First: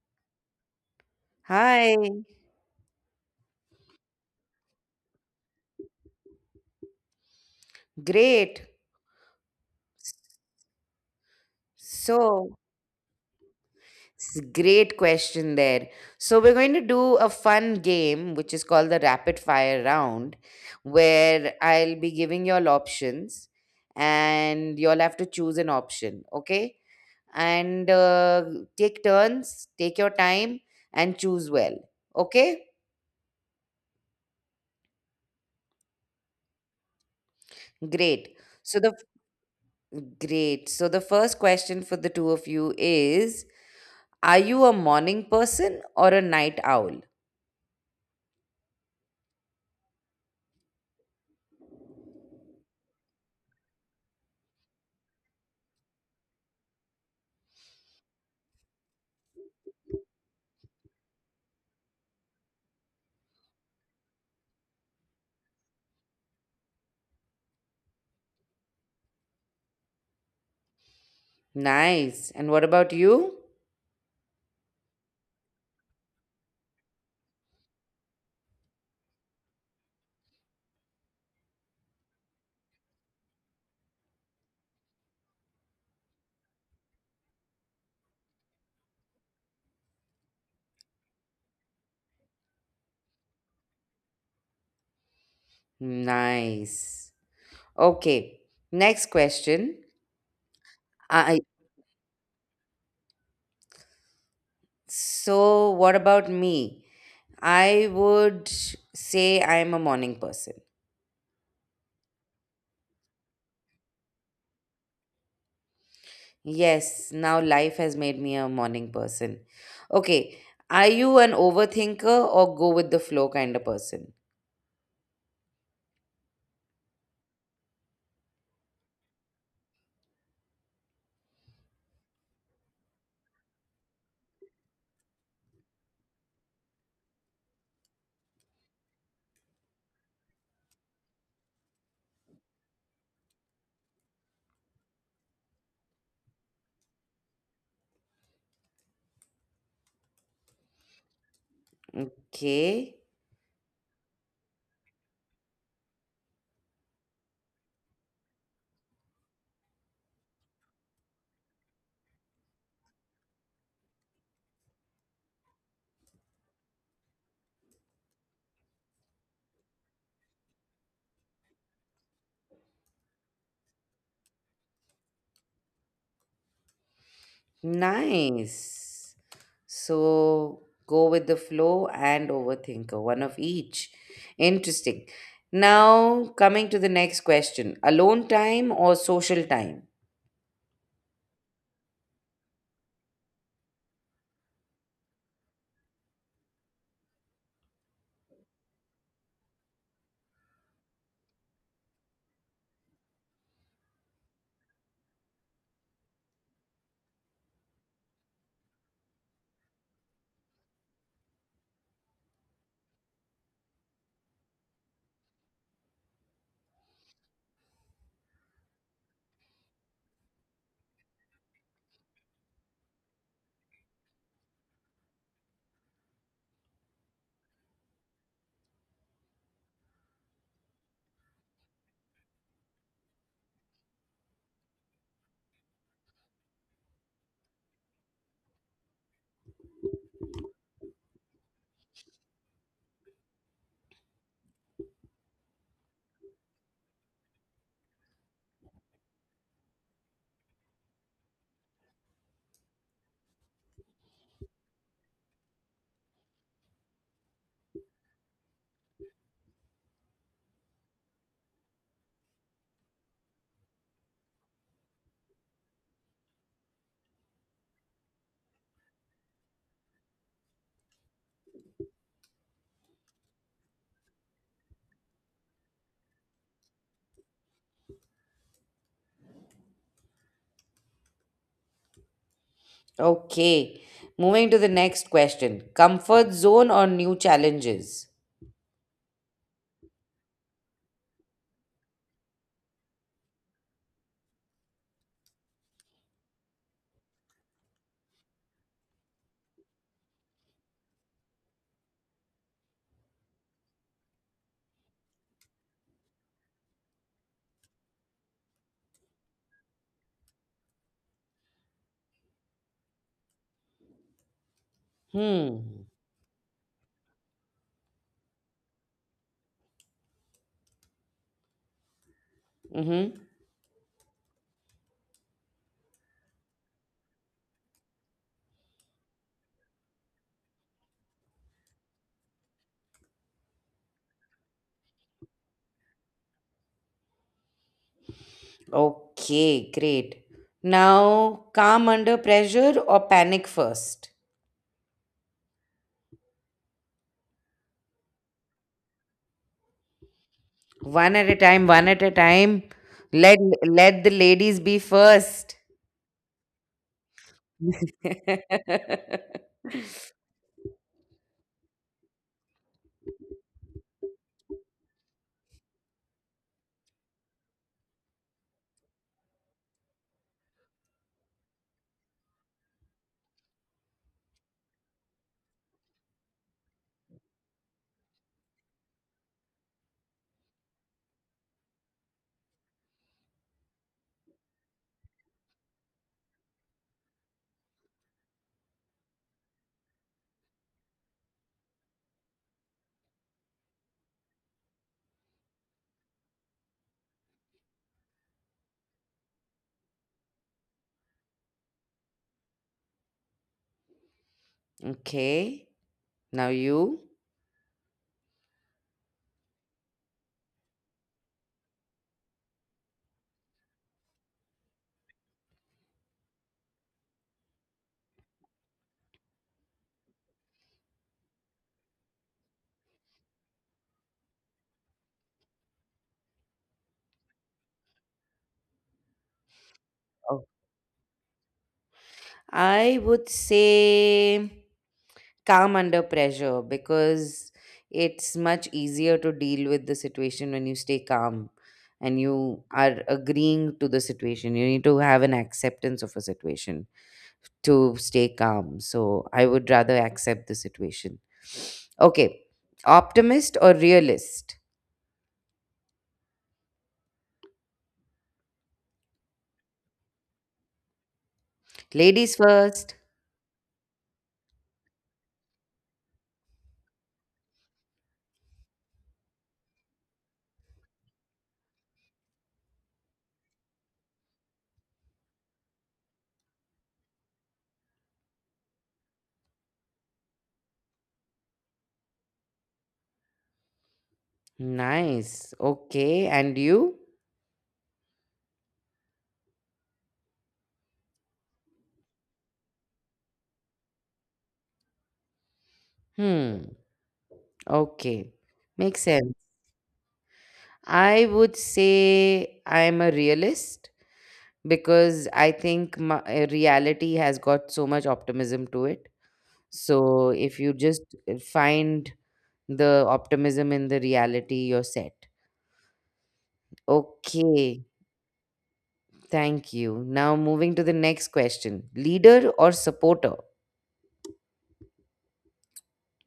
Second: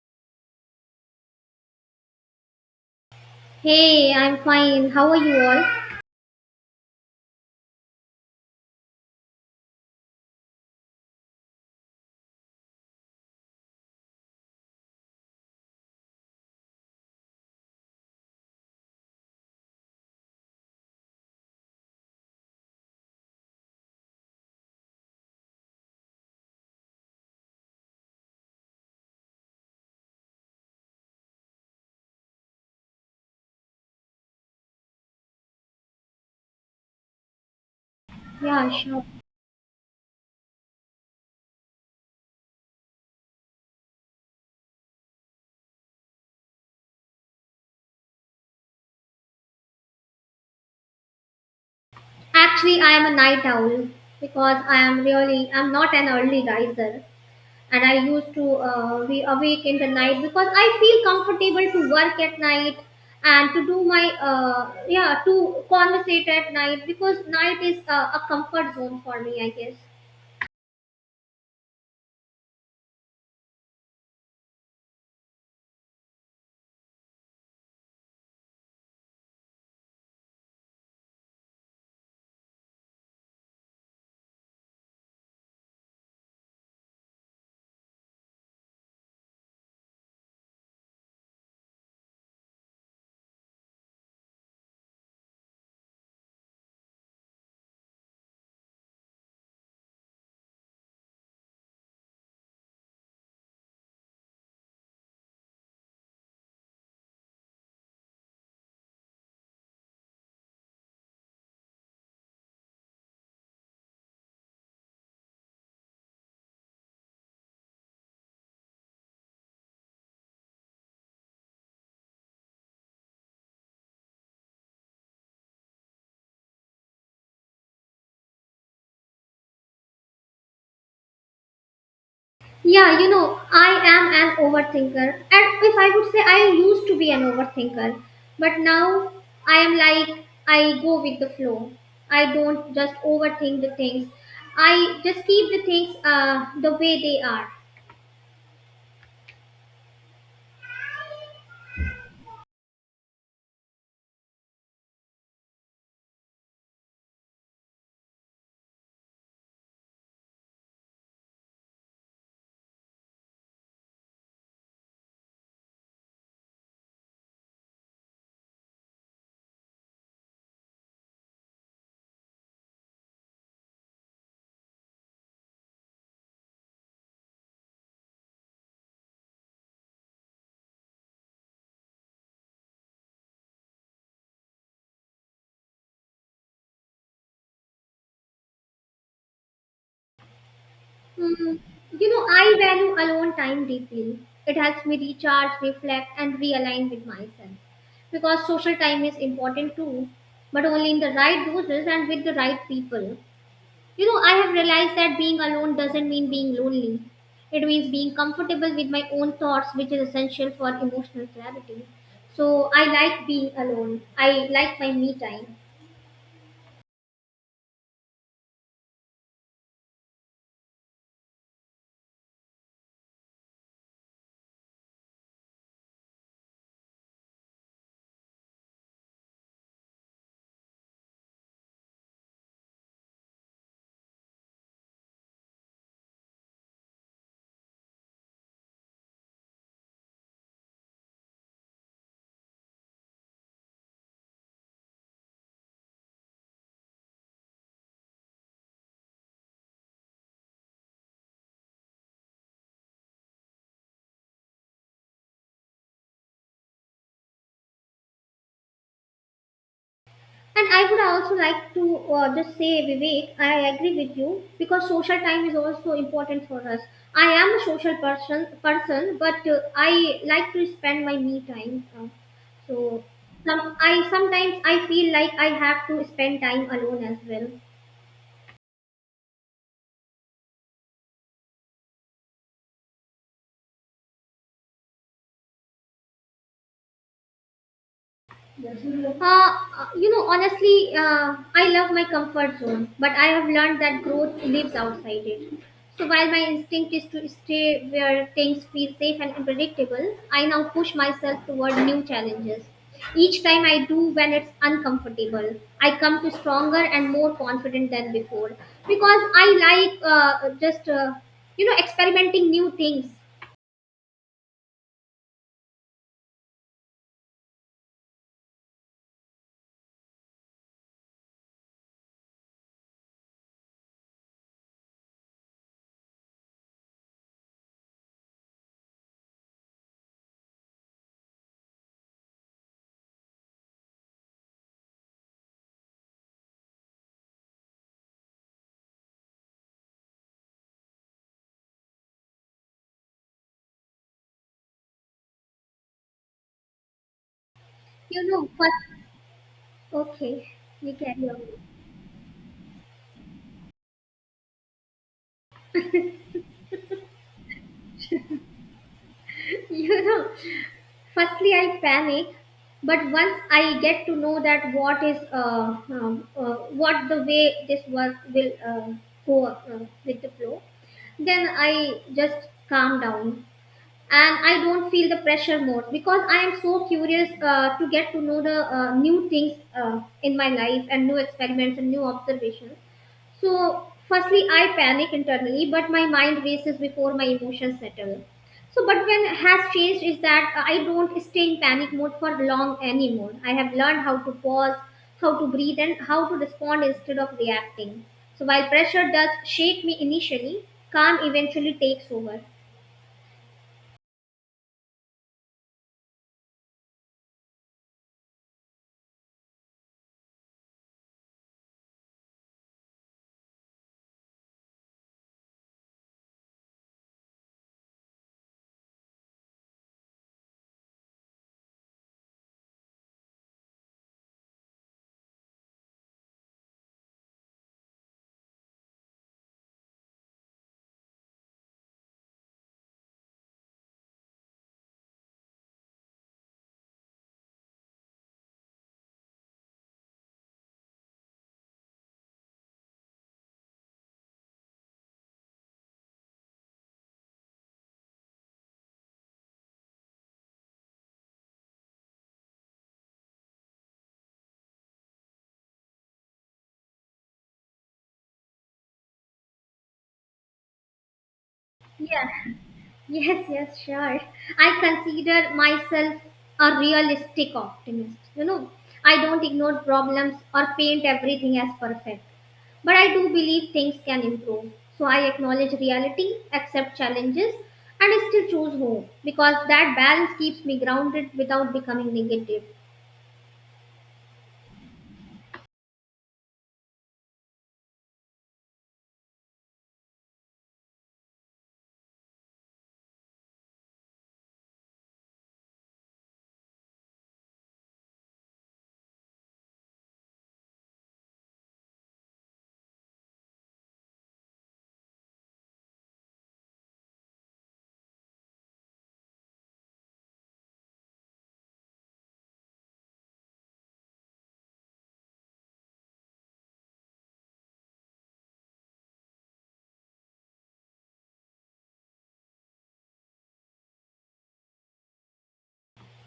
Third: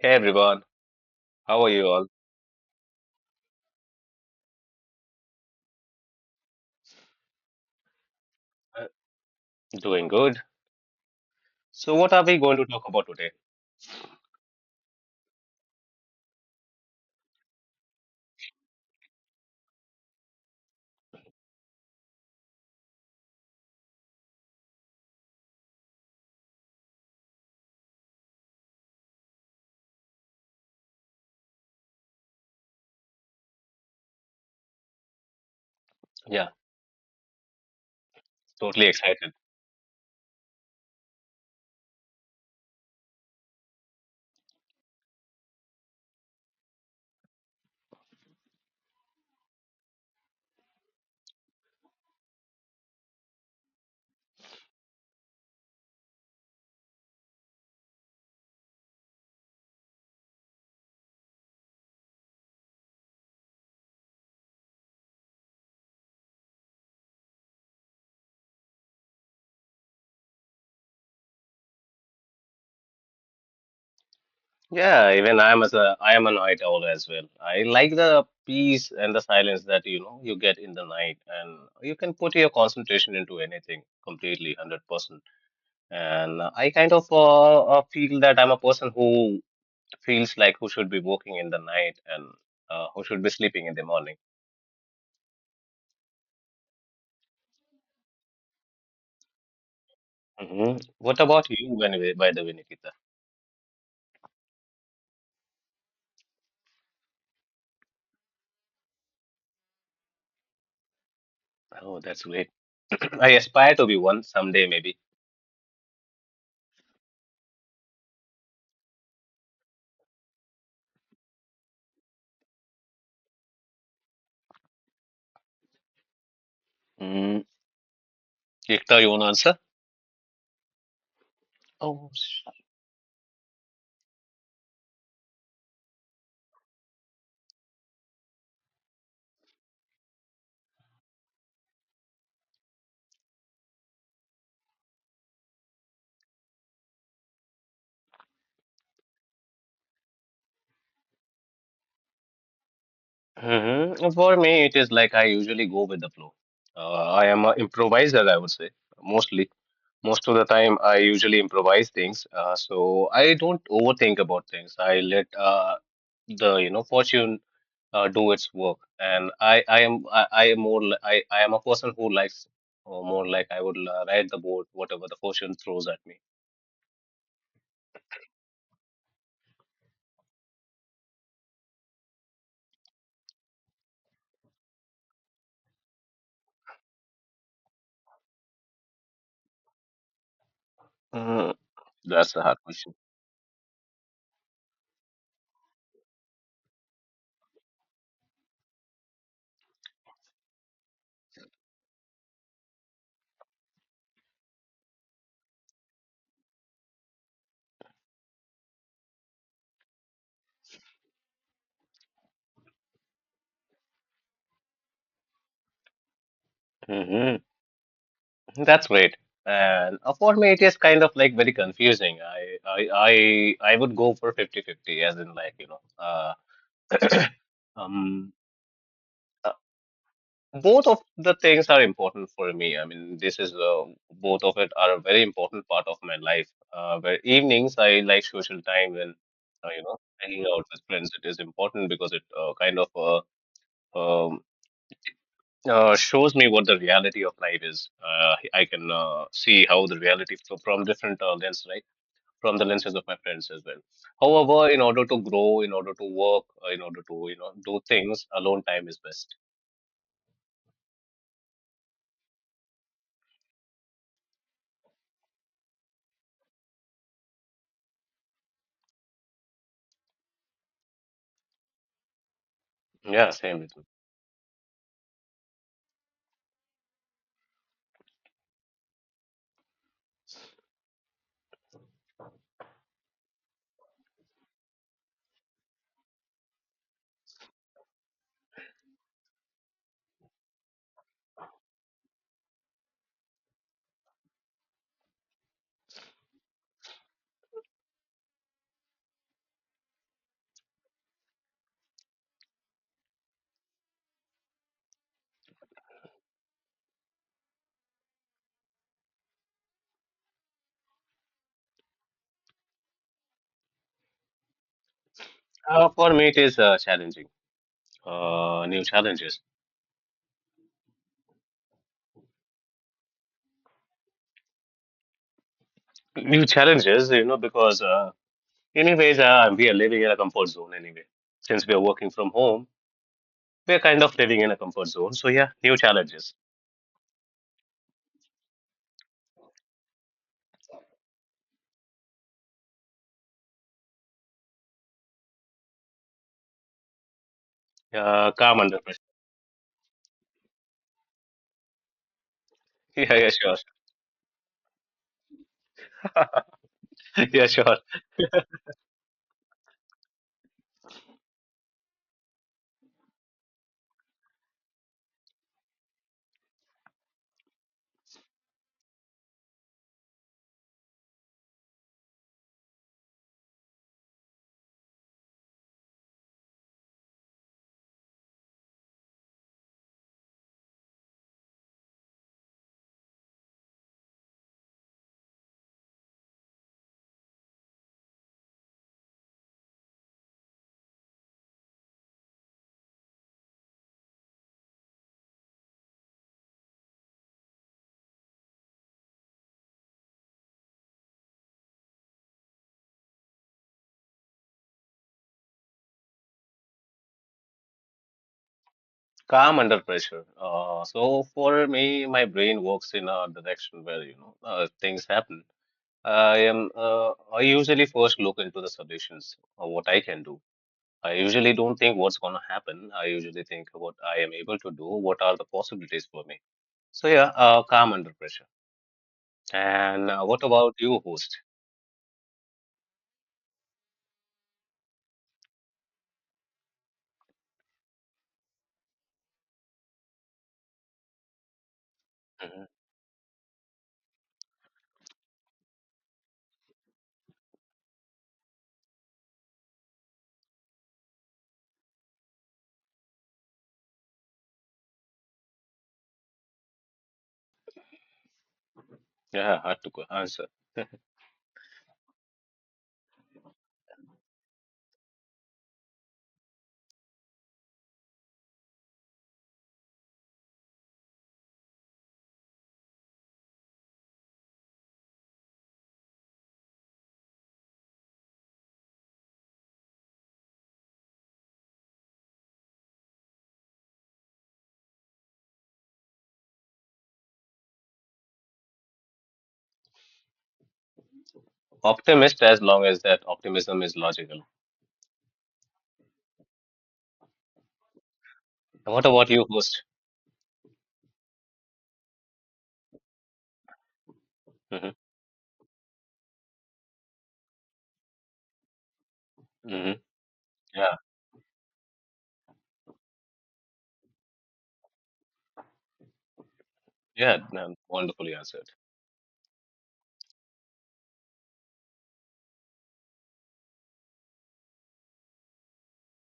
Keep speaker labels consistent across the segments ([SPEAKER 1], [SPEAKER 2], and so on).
[SPEAKER 1] Hey everyone, how are you
[SPEAKER 2] Hi,
[SPEAKER 1] all?
[SPEAKER 3] Hey, I'm fine. How are you all?
[SPEAKER 2] great.
[SPEAKER 1] Uh, Doing good. So what are we
[SPEAKER 2] So,
[SPEAKER 1] going to talk about today?
[SPEAKER 2] great question there. So, we're going to do a fun game which is called the rapid fire round, where I'll be giving you all options and you'll have to choose an option, okay? And take turns, take your time, and choose well, okay?
[SPEAKER 1] Yeah,
[SPEAKER 2] Great.
[SPEAKER 3] Yeah,
[SPEAKER 2] So,
[SPEAKER 1] totally
[SPEAKER 2] the
[SPEAKER 3] sure.
[SPEAKER 1] excited.
[SPEAKER 2] So, the first question for the two of you is, are you a morning person or a night owl?
[SPEAKER 3] Actually, I am a night owl because I am really I'm not an early riser, and I used to be awake in the night because I feel comfortable to work at night and to do my yeah to conversate at night because night is a comfort zone for me, I guess.
[SPEAKER 2] Nice. And what about you?
[SPEAKER 1] Yeah, even I am as a I am a night owl as well. I like the peace and the silence that you get in the night, and you can put your concentration into anything completely, 100%. And I kind of feel that I'm a person who feels like who should be working in the night and who should be sleeping in the morning.
[SPEAKER 2] Nice. Okay. Next question.
[SPEAKER 1] What
[SPEAKER 2] I,
[SPEAKER 1] about you, by the way, Nikita?
[SPEAKER 2] so what about me? I would say I'm a morning person.
[SPEAKER 1] Oh, that's great. I aspire to be one someday, maybe.
[SPEAKER 2] Yes, now life has made me a morning person. Okay. Are you an overthinker or go with the flow kind of person?
[SPEAKER 1] Mm. Ekta, you want to answer? Oh,
[SPEAKER 3] Yeah, you know, I am an overthinker. And if I would say I used to be an overthinker, but now I am like I go with the flow. I don't just overthink the things. I just keep the things the way they are.
[SPEAKER 2] Okay.
[SPEAKER 1] mm-hmm. For me, it is like I usually go with the flow. I am an improviser, I would say, mostly. Most of the time, I usually improvise things, so I don't overthink about things. I let the fortune do its work, and I am more li- I am a person who likes, or more like I would ride the boat, whatever the fortune throws at me.
[SPEAKER 2] Nice. So go with the flow and overthinker, one of each. Interesting. Now, coming to the next question, alone time or social time?
[SPEAKER 3] Mm, you know,
[SPEAKER 1] That's the
[SPEAKER 3] I
[SPEAKER 1] hard question.
[SPEAKER 3] value alone time deeply. It helps me recharge, reflect, and realign with myself. Because social time is important too, but only in the right doses and with the right people. You know, I have realized that being alone doesn't mean being lonely. It means being comfortable with my own thoughts, which is essential for emotional clarity. So I like being alone. I like my me time.
[SPEAKER 1] hmm That's great. And for me, it is kind of like very confusing. I would go for 50-50, as in, like, you know, um, uh, both of the things are important for me. I mean, this is both of it are a very important part of my life. Where evenings I like social time and hanging out with friends. It is important because it kind of uh, um, shows me what the reality of life is. I can see how the reality from different lens, right? From the lenses of my friends as well. However, in order to grow, in order to work, in order to do things, alone time is best.
[SPEAKER 3] And I would also like to just say, Vivek, I agree with you because social time is also important for us. I am a social person, person, but I like to spend my me time. So
[SPEAKER 1] Yeah, same with me.
[SPEAKER 3] Sometimes I feel like I have to spend time alone as well.
[SPEAKER 2] Okay. Moving to the next question, comfort zone or new challenges?
[SPEAKER 3] You know, honestly, I love my comfort zone, but I have learned that growth lives outside it. So while my instinct is to stay where things feel safe and predictable, I now push myself toward new challenges. Each time I do when it's uncomfortable, I come to stronger and more confident than before because I like just you know experimenting new things.
[SPEAKER 2] Hmm.
[SPEAKER 1] For me, it is challenging. New challenges,
[SPEAKER 2] Mm-hmm.
[SPEAKER 1] new challenges. You know, because anyways, we are living in a comfort zone anyway. Since we are working from home, we are kind of living in a comfort zone. So yeah, new challenges.
[SPEAKER 2] Okay, great. Now, calm under pressure or panic first?
[SPEAKER 3] You know,
[SPEAKER 1] Calm under pressure.
[SPEAKER 3] but okay, you
[SPEAKER 2] One
[SPEAKER 3] carry
[SPEAKER 2] at a
[SPEAKER 3] on.
[SPEAKER 2] time, one at a time.
[SPEAKER 1] Yeah, yeah,
[SPEAKER 2] Let
[SPEAKER 1] sure.
[SPEAKER 2] Let the ladies be first.
[SPEAKER 1] Yeah, sure.
[SPEAKER 3] You know, firstly I panic, but once I get to know that what is what the way this work will go with the flow, then I just calm down and I don't feel the pressure more because I am so curious to get to know the new things in my life and new experiments and new observations. So firstly I panic internally, but my mind races before my emotions settle. So but when has changed is that I don't stay in panic mode for long anymore. I have learned how to pause, how to breathe, and how to respond instead of reacting. So while pressure does shake me initially, calm eventually takes over.
[SPEAKER 2] Okay. Now you.
[SPEAKER 1] Calm under pressure. So for me, my brain works in a direction where, you know, things happen. I usually first look into the solutions or what I can do. I usually don't think what's going to happen. I usually think what I am able to do. What are the possibilities for me? So yeah, calm under pressure. And what
[SPEAKER 2] Oh,
[SPEAKER 1] about you, host?
[SPEAKER 2] I would say calm under pressure because it's much easier to deal with the situation when you stay calm and you
[SPEAKER 1] Mhm.
[SPEAKER 2] are agreeing to the situation. You need to have an acceptance of a situation to stay calm. So I would rather accept the situation. Okay. Optimist or realist?
[SPEAKER 1] Yeah, hard to answer.
[SPEAKER 3] Yeah.
[SPEAKER 2] Ladies first.
[SPEAKER 3] Yes, yes, sure. I consider myself a realistic optimist. You know, I don't ignore problems or paint everything as perfect. But I do believe things can improve. So I acknowledge reality, accept challenges, and still choose hope because that balance keeps me grounded without becoming negative.
[SPEAKER 2] Nice. Okay. And you?
[SPEAKER 1] Optimist as long as that optimism is logical.
[SPEAKER 2] Hmm. Okay. Makes
[SPEAKER 1] What about
[SPEAKER 2] sense.
[SPEAKER 1] you, host?
[SPEAKER 2] I would say I'm a realist
[SPEAKER 1] hmm
[SPEAKER 2] because I think my, reality has got so much optimism to it.
[SPEAKER 1] hmm
[SPEAKER 2] So if you
[SPEAKER 1] Yeah.
[SPEAKER 2] just find the optimism in the reality, you're set.
[SPEAKER 1] Yeah, no,
[SPEAKER 2] Okay.
[SPEAKER 1] wonderfully answered.
[SPEAKER 2] Thank you. Now moving to the next question. Leader or supporter?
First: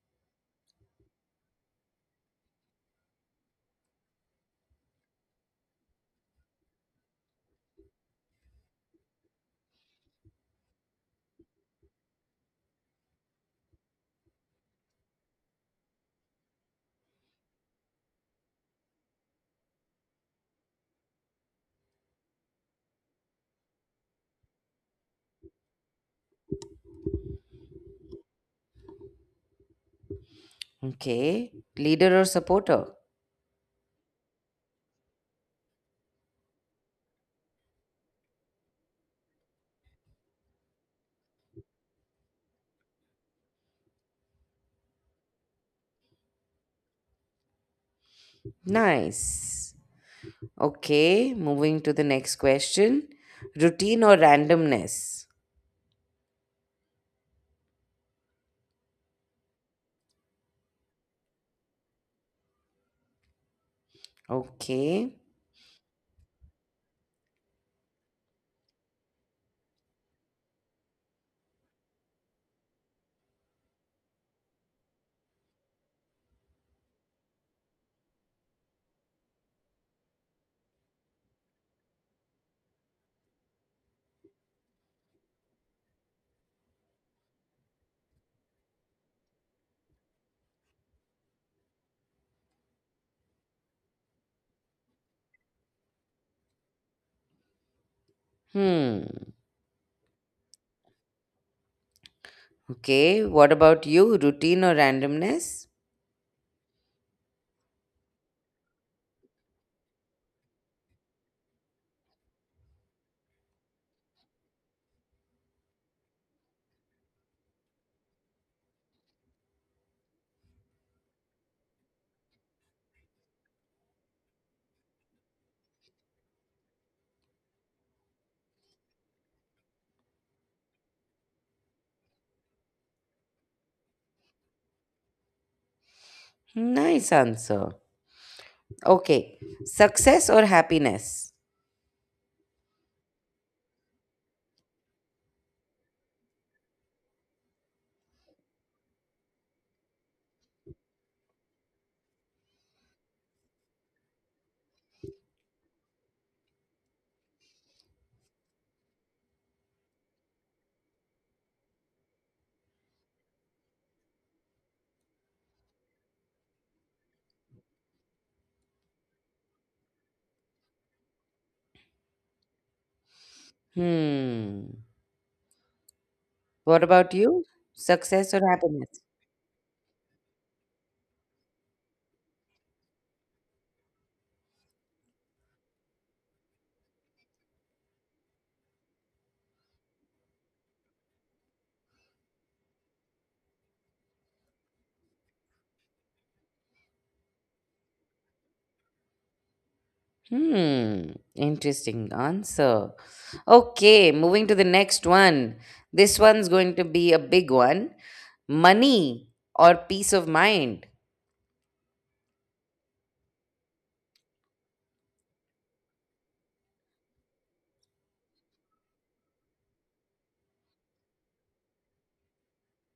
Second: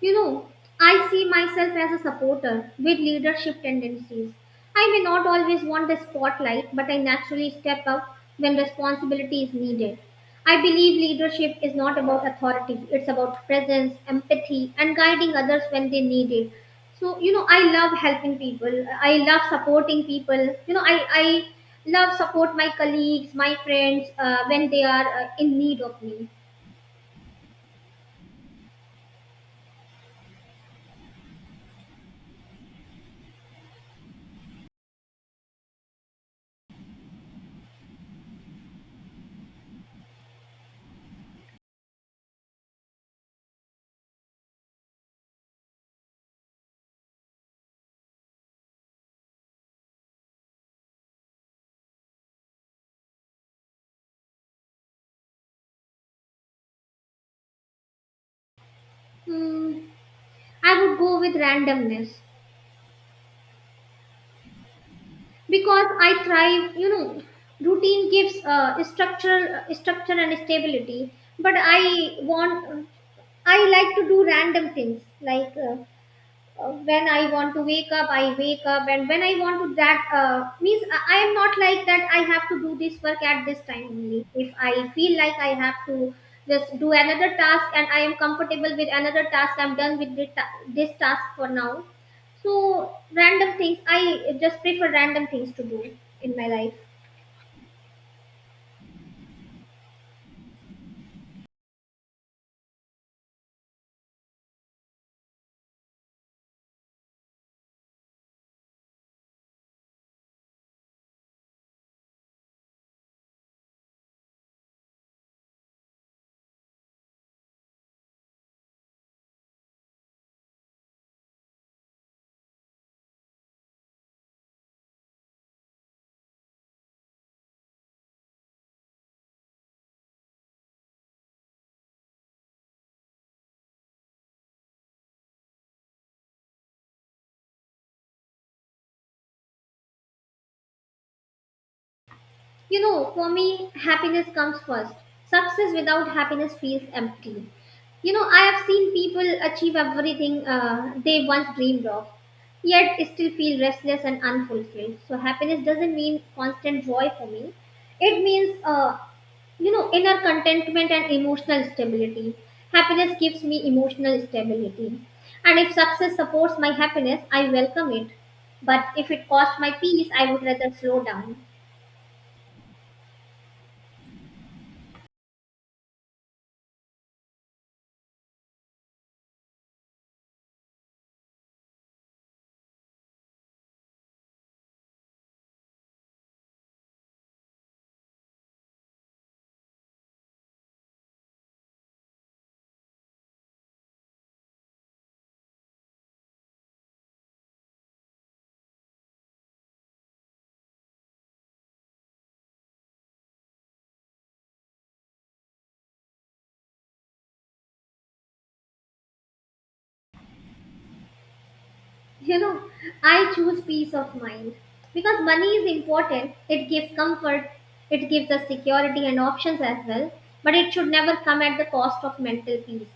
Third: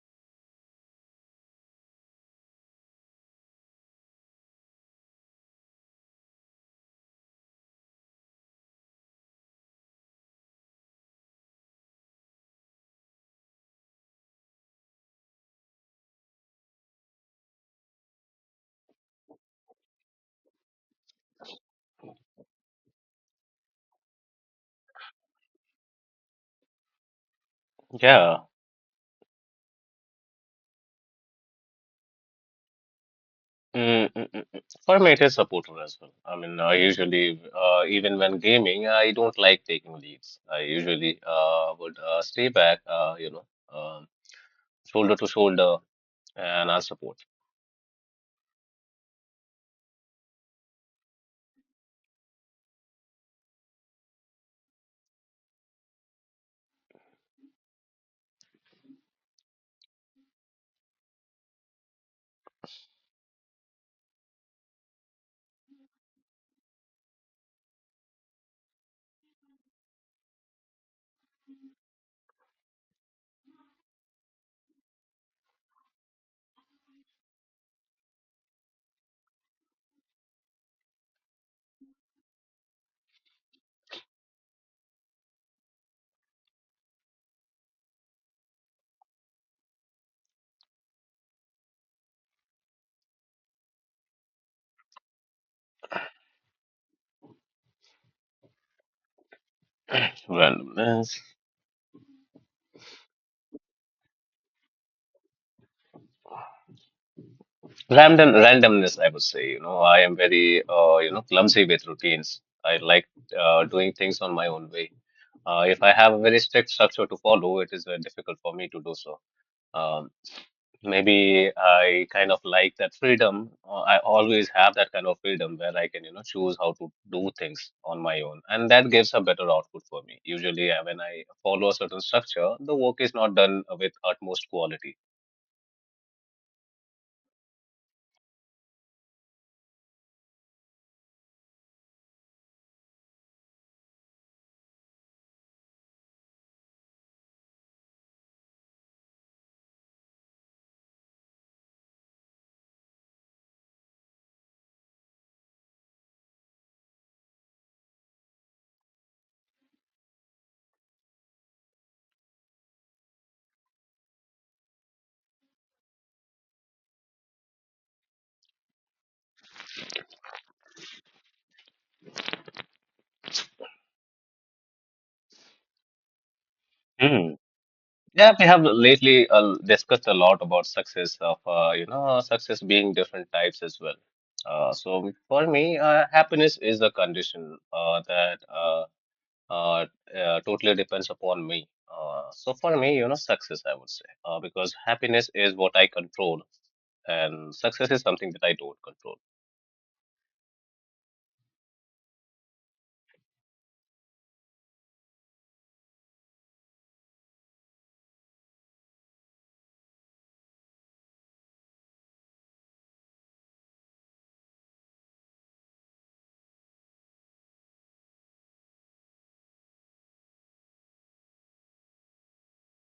[SPEAKER 3] You know, I see myself as a supporter with leadership tendencies. I may not always want the spotlight, but I naturally step up when responsibility is needed. I believe leadership is not about authority, it's about presence, empathy, and guiding others when they need it. So, you know, I love helping people, I love supporting people. You know, I love support my colleagues, my friends when they are in need of me.
[SPEAKER 1] Yeah.
[SPEAKER 2] Okay. Leader or supporter?
[SPEAKER 1] Mm, mm, mm, mm. For me, it is supportive as well. I mean, I usually, even when gaming, I don't like taking leads. I usually would stay back, um shoulder to shoulder, and I'll support.
[SPEAKER 2] Nice. Okay. Moving to the next question. Routine or randomness?
[SPEAKER 3] Hmm, I would go with randomness,
[SPEAKER 2] Okay.
[SPEAKER 3] because I thrive. You know, routine gives uh, structure and stability. But I want, I like to do random things like when I want to wake up, I wake up, and when I want to, that means I am not like that. I have to do this work at this time only. If I feel like I have to just do another task and I am comfortable with another task, I'm done with the this task for now. So random things, I just prefer random things to do in my life.
[SPEAKER 2] Hmm.
[SPEAKER 1] Randomness.
[SPEAKER 2] Okay. What about you? Routine or randomness?
[SPEAKER 1] Randomness, I would say. You know, I am very, you know, clumsy with routines. I like doing things on my own way. If I have a very strict structure to follow, it is very difficult for me to do so. Um, Maybe I kind of like that freedom. I always have that kind of freedom where I can, you know, choose how to do things on my own, and that gives a better output for me. Usually, when I follow a certain structure, the work is not done with utmost quality.
[SPEAKER 2] Nice answer. Okay. Success or happiness?
[SPEAKER 3] You know, for me, happiness comes first. Success without happiness feels empty. You know, I have seen people achieve everything they once dreamed of, yet still feel restless and unfulfilled. So, happiness doesn't mean constant joy for me. It means, you know, inner contentment and emotional stability. Happiness gives me emotional stability. And if success supports my happiness, I welcome it. But if it costs my peace, I would rather slow down.
[SPEAKER 2] Hmm. What about
[SPEAKER 1] Hmm.
[SPEAKER 2] you?
[SPEAKER 1] Yeah,
[SPEAKER 2] Success
[SPEAKER 1] we
[SPEAKER 2] or
[SPEAKER 1] have
[SPEAKER 2] happiness?
[SPEAKER 1] lately discussed a lot about success of you know success being different types as well. So for me, happiness is a condition that. uh, totally depends upon me. So for me, you know, success, I would say, because happiness is what I control, and success is something that I don't control.
[SPEAKER 2] Hmm. Interesting answer. Okay, moving to the next one. This one's going to be a big one. Money or peace of mind?
[SPEAKER 3] You know, I choose peace of mind because money is important. It gives comfort, it gives us security and options as well, but it should never come at the cost of mental peace.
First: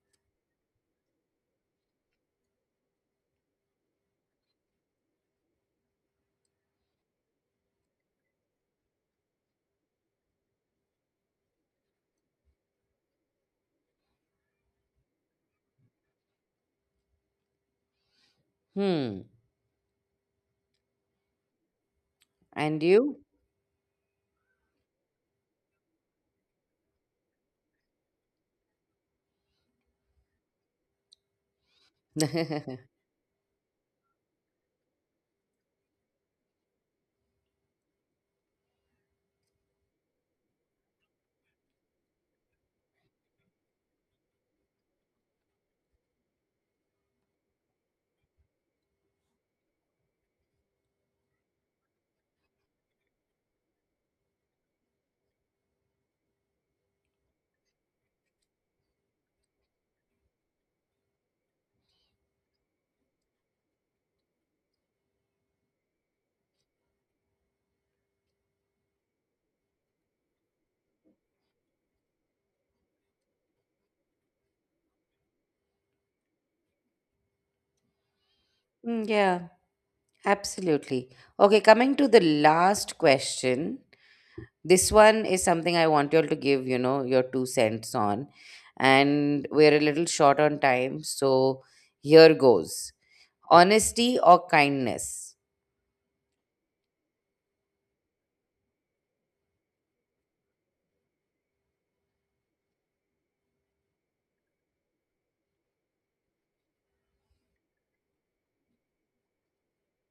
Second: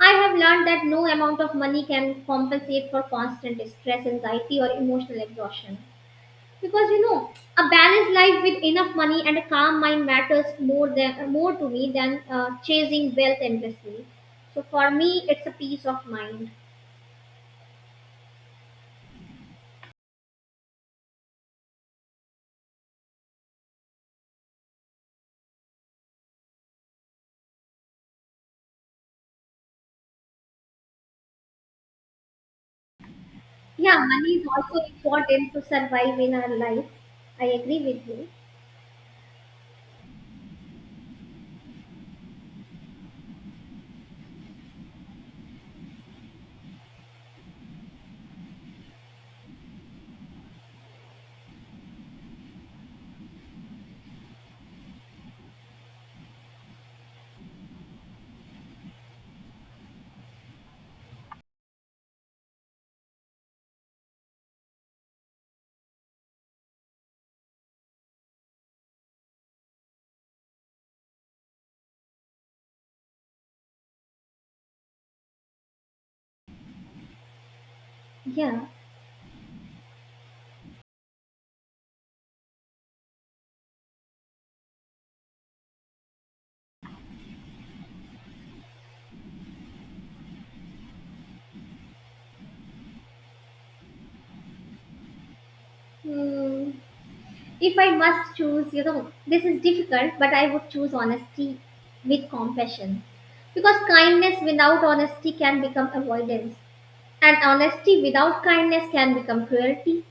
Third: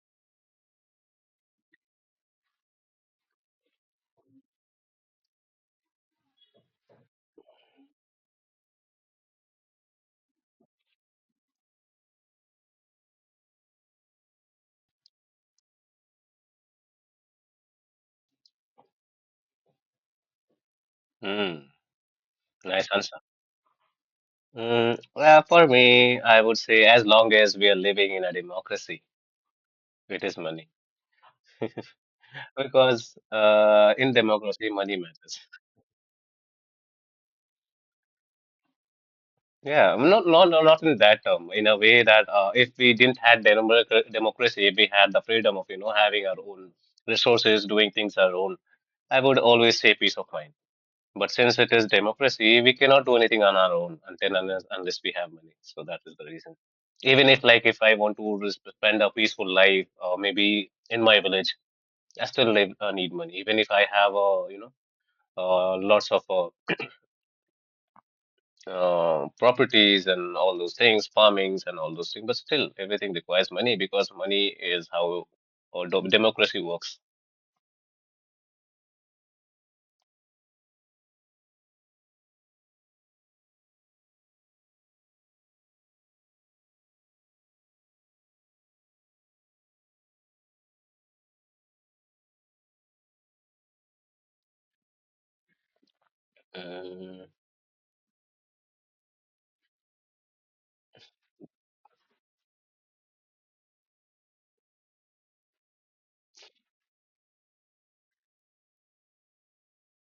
[SPEAKER 3] I have learned that no amount of money can compensate for constant stress, anxiety, or emotional exhaustion. Because you know, a balanced life with enough money and a calm mind matters more to me than chasing wealth endlessly. So for me, it's a peace of mind.
[SPEAKER 2] Hmm.
[SPEAKER 1] Mm,
[SPEAKER 2] And
[SPEAKER 1] nice answer.
[SPEAKER 2] you?
[SPEAKER 1] Mm, well, for me, I would say as long as we are living in a democracy, it is money. Because
[SPEAKER 3] Yeah,
[SPEAKER 1] in
[SPEAKER 3] money is
[SPEAKER 1] democracy,
[SPEAKER 3] also
[SPEAKER 1] money matters.
[SPEAKER 3] important to survive in our life. I agree with you.
[SPEAKER 1] Yeah, well, not in that term. In a way that if we didn't had democracy, if we had the freedom of having our own resources, doing things our own, I would always say peace of mind. But since it is democracy, we cannot do anything on our own until unless, unless we have money. So that is the reason. Even if, like, if I want to spend a peaceful life, or maybe in my village, I still live, need money. Even if I have you know lots of properties and all those things, farmings and all those things, but still everything requires money because money is how democracy works.
[SPEAKER 3] Yeah.
[SPEAKER 2] Mm. Yeah, absolutely. Okay, coming to the last question. This one is something I want you all to give, you know, your two cents on. And we're a little short on time, so here goes. Honesty or kindness?
[SPEAKER 3] Hmm.
[SPEAKER 1] Mm,
[SPEAKER 3] If I must choose, you know, this is difficult, but I would choose honesty with compassion. Because kindness without honesty can become avoidance, and honesty without kindness can become cruelty.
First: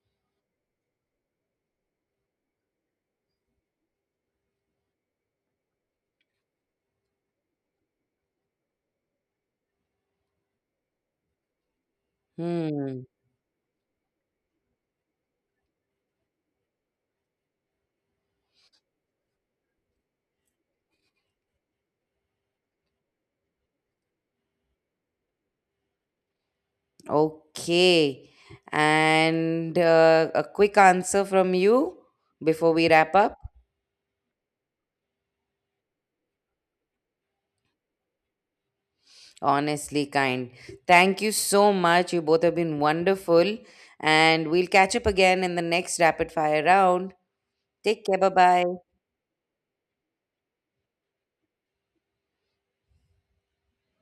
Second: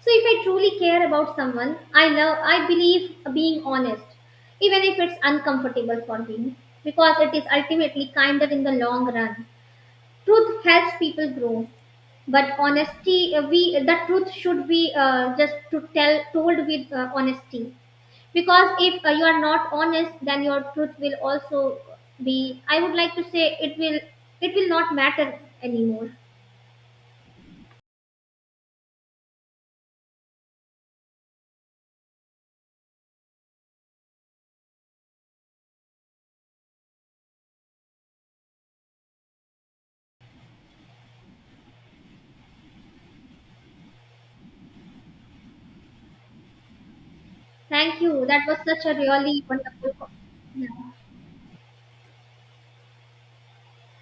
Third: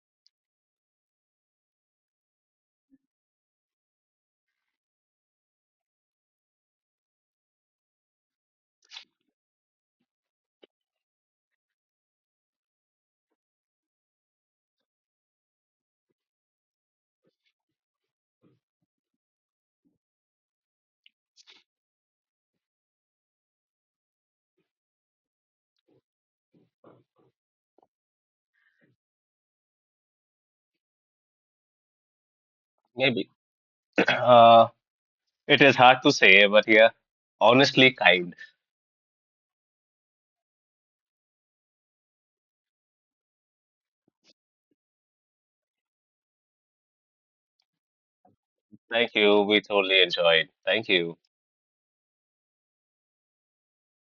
[SPEAKER 3] So if I truly care about someone, I love, I believe being honest, even if it's uncomfortable for me, because it is ultimately kinder in the long run. Truth helps people grow, but
[SPEAKER 2] Hmm.
[SPEAKER 3] honesty, we the truth should be just to tell told with honesty. Because if you are not honest, then your truth will also be. I would like to say it will not matter anymore.
[SPEAKER 2] Okay. And a quick answer from you before we wrap
[SPEAKER 1] maybe.
[SPEAKER 2] up.
[SPEAKER 1] uh, It is hard to say, but yeah, honestly, kind.
[SPEAKER 2] Honestly, kind. Thank you so much. You both have been wonderful. And we'll catch up again in the next rapid fire round.
[SPEAKER 3] Thank
[SPEAKER 2] Take care.
[SPEAKER 3] you.
[SPEAKER 2] Bye
[SPEAKER 3] That was
[SPEAKER 2] bye.
[SPEAKER 3] such a
[SPEAKER 1] Thank you.
[SPEAKER 3] really
[SPEAKER 1] We totally
[SPEAKER 3] wonderful.
[SPEAKER 1] enjoyed.
[SPEAKER 3] Yeah.
[SPEAKER 1] Thank you.